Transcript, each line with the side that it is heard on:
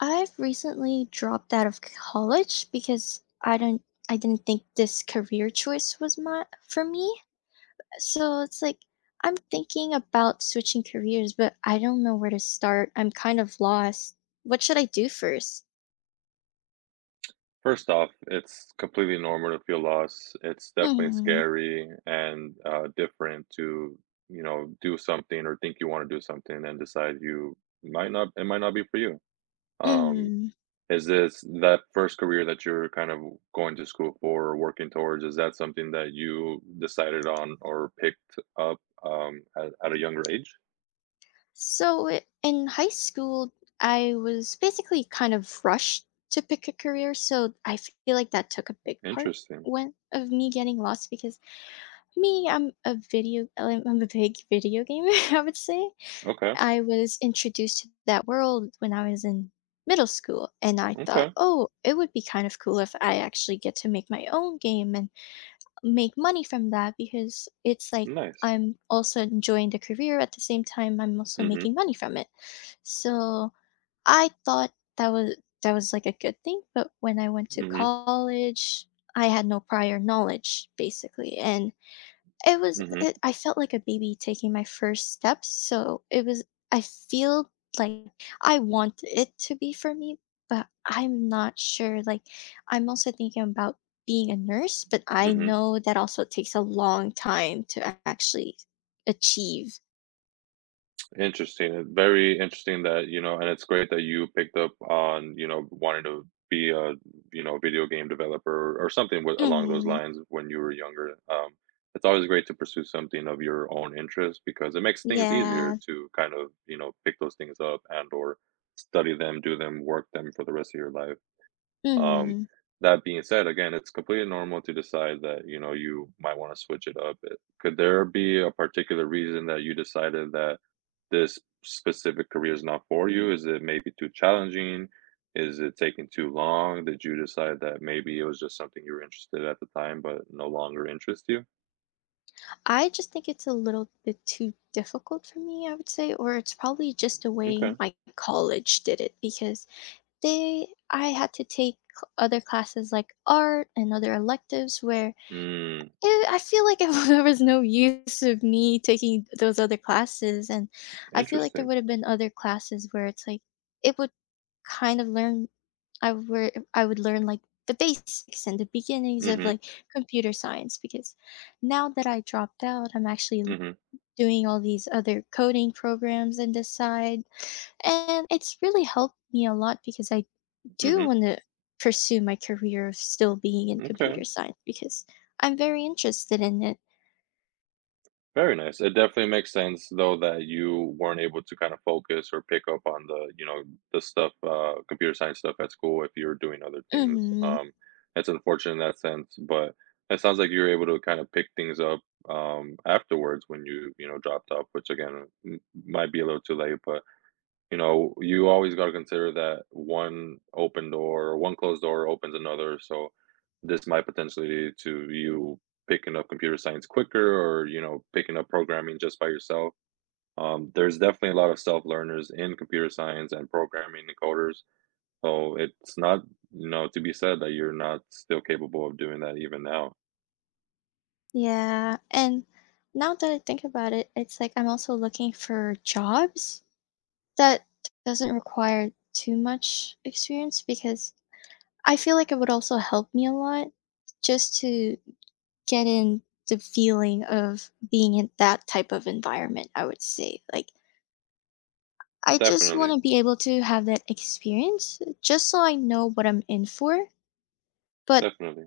left: I've recently dropped out of college because I didn't think this career choice was my for me. So it's like I'm thinking about switching careers, but I don't know where to start. I'm kind of lost. What should I do first?
right: First off, it's completely normal to feel lost. It's definitely
left: Hmm.
right: scary and different to, you know, do something or think you want to do something and decide you might not, it might not be for you. Um,
left: Hmm.
right: is this that first career that you're kind of going to school for or working towards? Is that something that you decided on or picked up at a younger age?
left: So in high school, I was basically kind of rushed to pick a career, so I feel like that took a big part
right: Interesting.
left: when of me getting lost because Me, I'm a video I'm a big video gamer, I would say.
right: Okay.
left: I was introduced to that world when I was in middle school, and I thought,
right: Okay.
left: "Oh, it would be kind of cool if I actually get to make my own game and make money from that," because it's like
right: Nice.
left: I'm also enjoying the career at the same time I'm also
right: Mm-hmm.
left: making money from it. So, I thought that was a good thing, but when I went to
right: Mm-hmm.
left: college, I had no prior knowledge, basically, and it was it
right: Mm-hmm.
left: I felt like a baby taking my first steps, so it was. I feel like I want it to be for me, but I'm not sure, like, I'm also thinking about being a nurse, but I
right: Mm-hmm.
left: know that also takes a long time to a actually achieve.
right: Interesting. It's very interesting that, you know, and it's great that you picked up on, you know, wanting to be a, you know, video game developer or something with, along those
left: Mhm.
right: lines when you were younger. It's always great to pursue something of your own interest because it makes things easier
left: Yeah.
right: to kind of, you know, pick those things up and or study them, do them, work them for the rest of your life. Um,
left: Mhm.
right: that being said, again, it's completely normal to decide that, you know, you might want to switch it up. Could there be a particular reason that you decided that this specific career is not for you? Is it maybe too challenging? Is it taking too long? Did you decide that maybe it was just something you were interested in at the time, but no longer interests you?
left: I just think it's a little bit too difficult for me, I would say, or it's probably just the way
right: Okay.
left: my college did it because they I had to take other classes like art and other electives where
right: Mm,
left: I feel like there was no use of me taking those other classes. And I feel like there
right: interesting.
left: would have been other classes where it's like it would kind of learn I were I would learn like the basics and the beginnings of
right: Mm-hmm.
left: like computer science because now that I dropped out, I'm actually
right: Mm-hmm.
left: doing all these other coding programs and this side, and it's really helped me a lot because I do
right: Mm-hmm.
left: want to pursue my career of still being in computer
right: Okay.
left: science because I'm very interested in it.
right: Very nice. It definitely makes sense though that you weren't able to kind of focus or pick up on the, you know, the stuff, computer science stuff at school if you're doing other things.
left: Hmm.
right: That's unfortunate in that sense, but it sounds like you're able to kind of pick things up afterwards when you know, dropped off, which again might be a little too late, but you know, you always got to consider that one open door or one closed door opens another. So this might potentially lead to you picking up computer science quicker or, you know, picking up programming just by yourself. There's definitely a lot of self learners in computer science and programming and coders. So it's not, you know, to be said that you're not still capable of doing that even now.
left: Yeah. And now that I think about it, it's like I'm also looking for jobs that doesn't require too much experience because I feel like it would also help me a lot just to get in the feeling of being in that type of environment, I would say. Like I just want
right: Definitely.
left: to be able to have that experience just so I know what I'm in for. But
right: Definitely.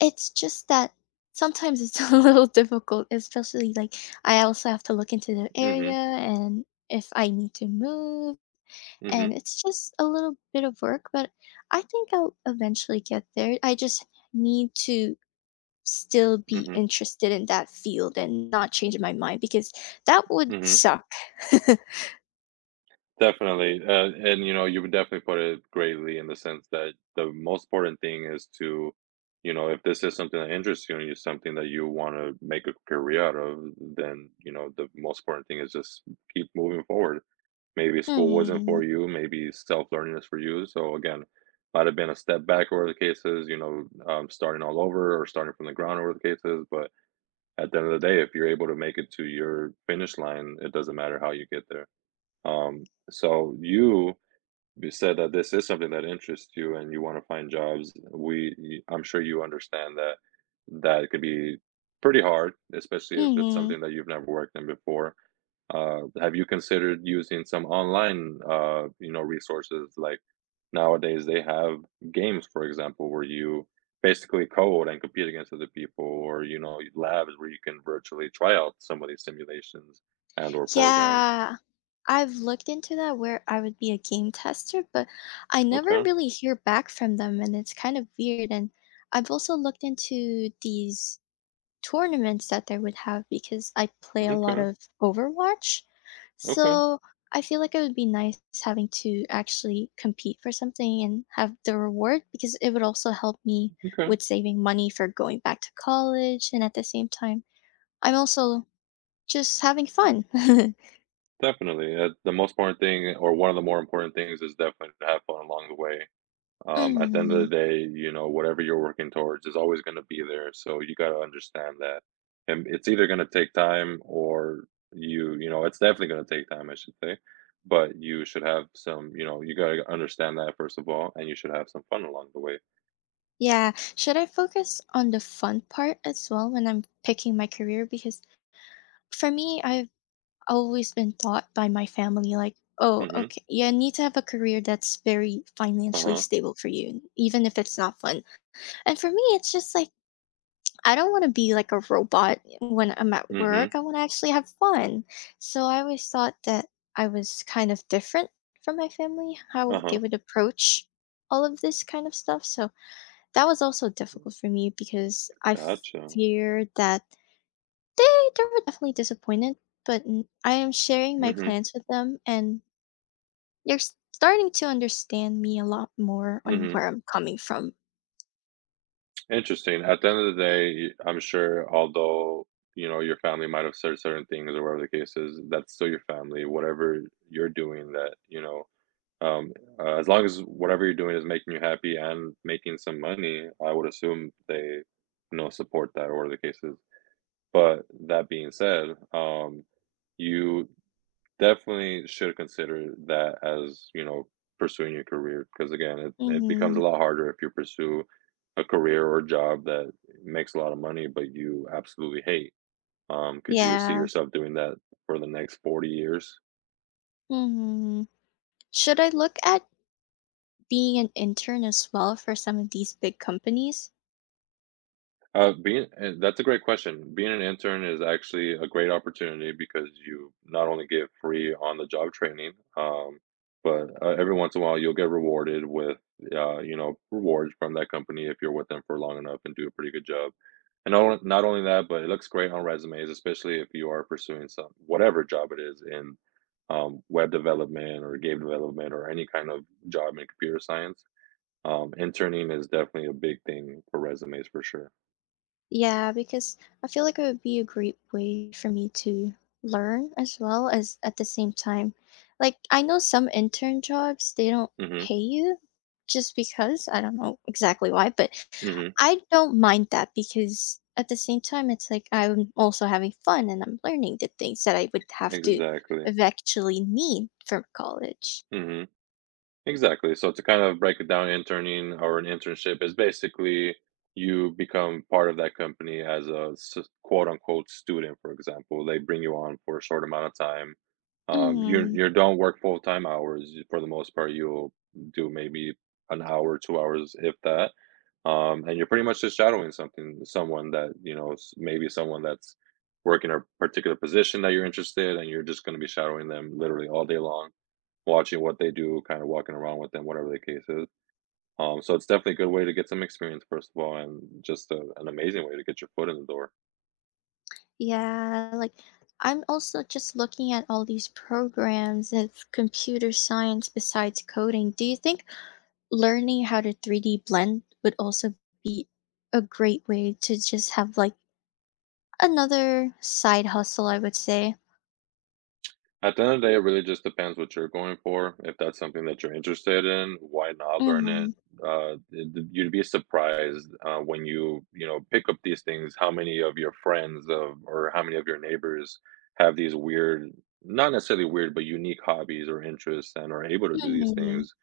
left: it's just that sometimes it's a little difficult, especially like I also have to look into the area
right: Mm-hmm.
left: and if I need to move.
right: Mm-hmm.
left: And it's just a little bit of work, but I think I'll eventually get there. I just need to still be
right: Mm-hmm.
left: interested in that field and not change my mind because that would
right: Mm-hmm.
left: suck.
right: Definitely, and, you know, you would definitely put it greatly in the sense that the most important thing is to you know, if this is something that interests you and it's something that you wanna make a career out of, then, you know, the most important thing is just keep moving forward. Maybe school wasn't
left: Hmm.
right: for you, maybe self-learning is for you, so, again, might have been a step back or the cases, you know, starting all over or starting from the ground or the cases. But at the end of the day, if you're able to make it to your finish line, it doesn't matter how you get there. So you you said that this is something that interests you and you want to find jobs. I'm sure you understand that that could be pretty hard, especially if it's
left: Hmm.
right: something that you've never worked in before. Have you considered using some online you know, resources like nowadays they have games, for example, where you basically code and compete against other people, or you know, labs where you can virtually try out some of these simulations and or programs.
left: Yeah. I've looked into that where I would be a game tester, but I never
right: Okay.
left: really hear back from them, and it's kind of weird. And I've also looked into these tournaments that they would have because I play a lot
right: Okay.
left: of Overwatch.
right: Okay,
left: So I feel like it would be nice having to actually compete for something and have the reward because it would also help me
right: okay,
left: with saving money for going back to college. And at the same time, I'm also just having fun.
right: definitely. The most important thing, or one of the more important things, is definitely to have fun along the way. At the end of
left: Mm,
right: the day, you know, whatever you're working towards is always going to be there. So you got to understand that, and it's either going to take time, or you know, it's definitely going to take time, I should say. But you should have some, you know, you got to understand that first of all, and you should have some fun along the way.
left: yeah. Should I focus on the fun part as well when I'm picking my career? Because for me, I've always been taught by my family, like, "Oh,
right: Mm-hmm.
left: okay, you need to have a career that's very
right: Uh
left: financially
right: huh.
left: stable for you, even if it's not fun." And for me, it's just like, I don't want to be like a robot when I'm at
right: Mm-hmm.
left: work. I want to actually have fun. So I always thought that I was kind of different from my family, how
right: Uh
left: they
right: huh.
left: would approach all of this kind of stuff. So that was also difficult for me because I
right: Gotcha.
left: fear that they were definitely disappointed, but I am sharing my
right: Mm-hmm.
left: plans with them and they're starting to understand me a lot more on
right: Mm-hmm.
left: where I'm coming from.
right: Interesting. At the end of the day, I'm sure although, you know, your family might have said certain things or whatever the case is, that's still your family. Whatever you're doing that, you know, um, as long as whatever you're doing is making you happy and making some money, I would assume they, you know, support that or whatever the case is. But that being said, you definitely should consider that as, you know, pursuing your career because again, it becomes a
left: Hmm.
right: lot harder if you pursue a career or job that makes a lot of money, but you absolutely hate. Could you see
left: Yeah.
right: yourself doing that for the next 40 years?
left: Hmm. Should I look at being an intern as well for some of these big companies?
right: Being that's a great question. Being an intern is actually a great opportunity because you not only get free on the job training, but every once in a while you'll get rewarded with, you know, rewards from that company if you're with them for long enough and do a pretty good job. And not only that, but it looks great on resumes, especially if you are pursuing some whatever job it is in web development or game development or any kind of job in computer science. Interning is definitely a big thing for resumes for sure.
left: Yeah, because I feel like it would be a great way for me to learn as well as at the same time. Like, I know some intern jobs, they don't
right: Hmm.
left: pay you just because. I don't know exactly why, but
right: Mhm.
left: I don't mind that because at the same time, it's like I'm also having fun and I'm learning the things that I would have to
right: Exactly.
left: eventually need from college.
right: Mhm. Exactly. So to kind of break it down, interning or an internship is basically you become part of that company as a quote unquote student, for example. They bring you on for a short amount of time. You
left: Mm.
right: you don't work full time hours for the most part. You'll do maybe an hour, 2 hours, if that. And you're pretty much just shadowing something, someone that you know, maybe someone that's working a particular position that you're interested, and you're just going to be shadowing them literally all day long, watching what they do, kinda walking around with them, whatever the case is. So it's definitely a good way to get some experience, first of all, and just a an amazing way to get your foot in the door.
left: Yeah, like I'm also just looking at all these programs of computer science besides coding. Do you think learning how to 3D blend would also be a great way to just have like another side hustle, I would say?
right: At the end of the day, it really just depends what you're going for. If that's something that you're interested in, why not learn
left: Mm-hmm.
right: it? Th you'd be surprised, when you know, pick up these things, how many of your friends of or how many of your neighbors have these weird, not necessarily weird, but unique hobbies or interests and are able to do these
left: Mm-hmm.
right: things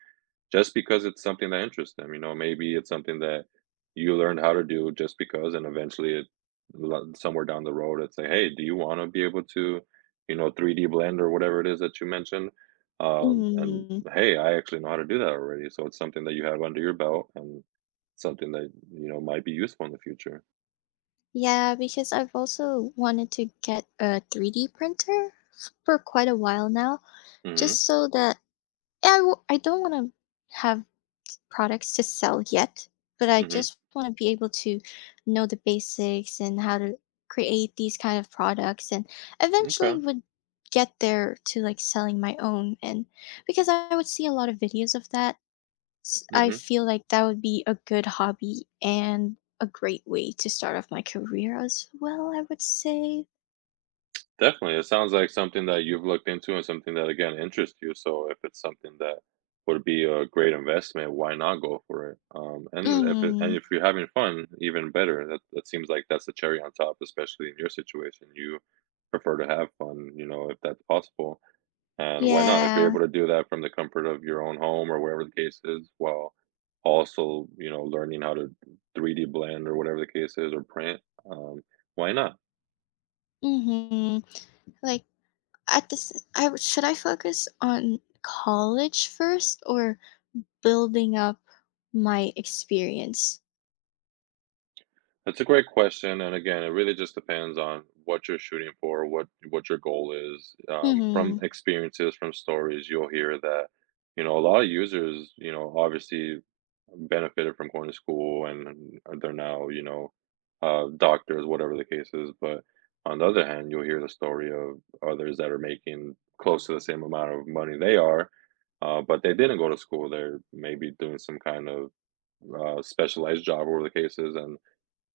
right: just because it's something that interests them, you know, maybe it's something that you learned how to do just because, and eventually somewhere down the road, it's like, hey, do you want to be able to, you know, 3D blend or whatever it is that you mentioned? And
left: Mm-hmm.
right: hey, I actually know how to do that already. So it's something that you have under your belt and something that, you know, might be useful in the future.
left: Yeah, because I've also wanted to get a 3D printer for quite a while now,
right: Mm-hmm.
left: just so that I don't want to have products to sell yet, but I
right: Mm-hmm.
left: just want to be able to know the basics and how to create these kind of products and eventually
right: Okay.
left: would get there to like selling my own, and because I would see a lot of videos of that, I
right: Mm-hmm.
left: feel like that would be a good hobby and a great way to start off my career as well, I would say.
right: Definitely. It sounds like something that you've looked into and something that again interests you. So if it's something that would be a great investment, why not go for it? And if it, and
left: Mm,
right: if you're having fun, even better. That that seems like that's the cherry on top, especially in your situation. You prefer to have fun, you know, if that's possible. And why not? If you're
left: yeah.
right: able to do that from the comfort of your own home or wherever the case is, while also, you know, learning how to 3D blend or whatever the case is or print, um, why not?
left: Mm-hmm. Like at this, should I focus on college first or building up my experience.
right: That's a great question, and again, it really just depends on what you're shooting for, what your goal is. From
left: Mhm.
right: experiences, from stories, you'll hear that, you know, a lot of users, you know, obviously benefited from going to school and they're now, you know, doctors, whatever the case is. But on the other hand, you'll hear the story of others that are making close to the same amount of money they are, but they didn't go to school. They're maybe doing some kind of specialized job, whatever the case is, and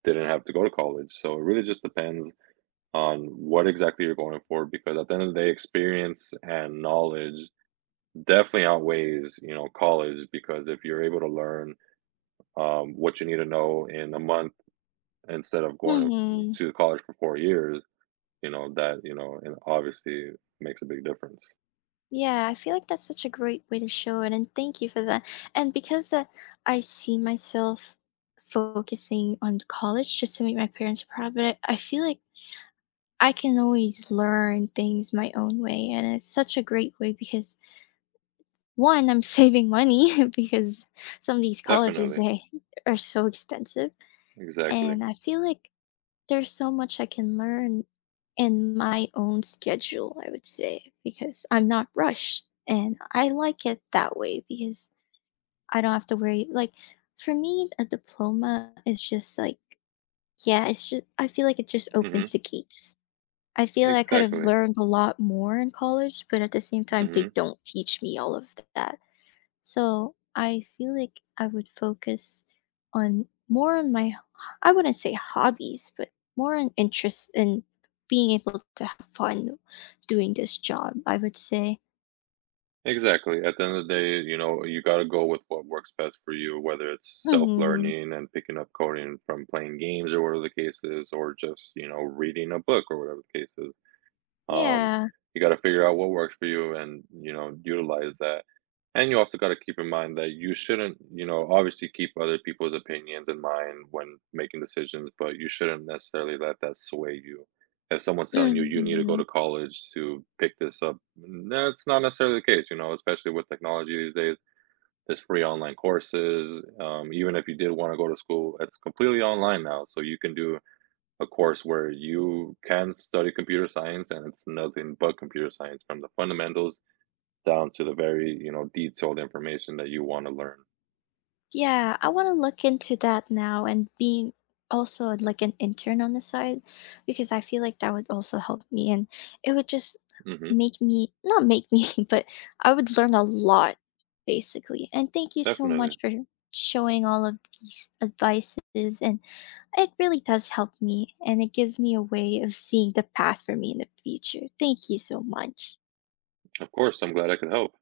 right: didn't have to go to college. So it really just depends on what exactly you're going for because at the end of the day, experience and knowledge definitely outweighs, you know, college because if you're able to learn what you need to know in a month instead of going
left: Mhm.
right: to college for 4 years, you know, that, you know, and obviously makes a big difference.
left: Yeah, I feel like that's such a great way to show it, and thank you for that. And because, I see myself focusing on college just to make my parents proud, but I feel like I can always learn things my own way, and it's such a great way because, one, I'm saving money because some of these colleges,
right: Definitely.
left: they are so expensive,
right: Exactly.
left: and I feel like there's so much I can learn in my own schedule, I would say, because I'm not rushed. And I like it that way because I don't have to worry. Like, for me, a diploma is just like, yeah, it's just, I feel like it just opens
right: Hmm.
left: the gates. I feel like I could have
right: Exactly.
left: learned a lot more in college, but at the same time, they
right: Hmm.
left: don't teach me all of that. So I feel like I would focus on more on my, I wouldn't say hobbies, but more on interest in being able to have fun doing this job, I would say.
right: Exactly. At the end of the day, you know, you got to go with what works best for you, whether it's self
left: Hmm.
right: learning and picking up coding from playing games or whatever the case is, or just, you know, reading a book or whatever the case is. Um,
left: Yeah.
right: you got to figure out what works for you and, you know, utilize that. And you also got to keep in mind that you shouldn't, you know, obviously keep other people's opinions in mind when making decisions, but you shouldn't necessarily let that sway you. If someone's telling you you need to go
left: Mhm.
right: to college to pick this up, that's not necessarily the case, you know, especially with technology these days. There's free online courses. Even if you did want to go to school, it's completely online now. So you can do a course where you can study computer science and it's nothing but computer science from the fundamentals down to the very, you know, detailed information that you want to learn.
left: Yeah, I want to look into that now and being also like an intern on the side because I feel like that would also help me and it would just
right: Hmm.
left: make me, not make me, but I would learn a lot basically. And thank you so
right: Definitely.
left: much for showing all of these advices, and it really does help me and it gives me a way of seeing the path for me in the future. Thank you so much.
right: Of course, I'm glad I could help.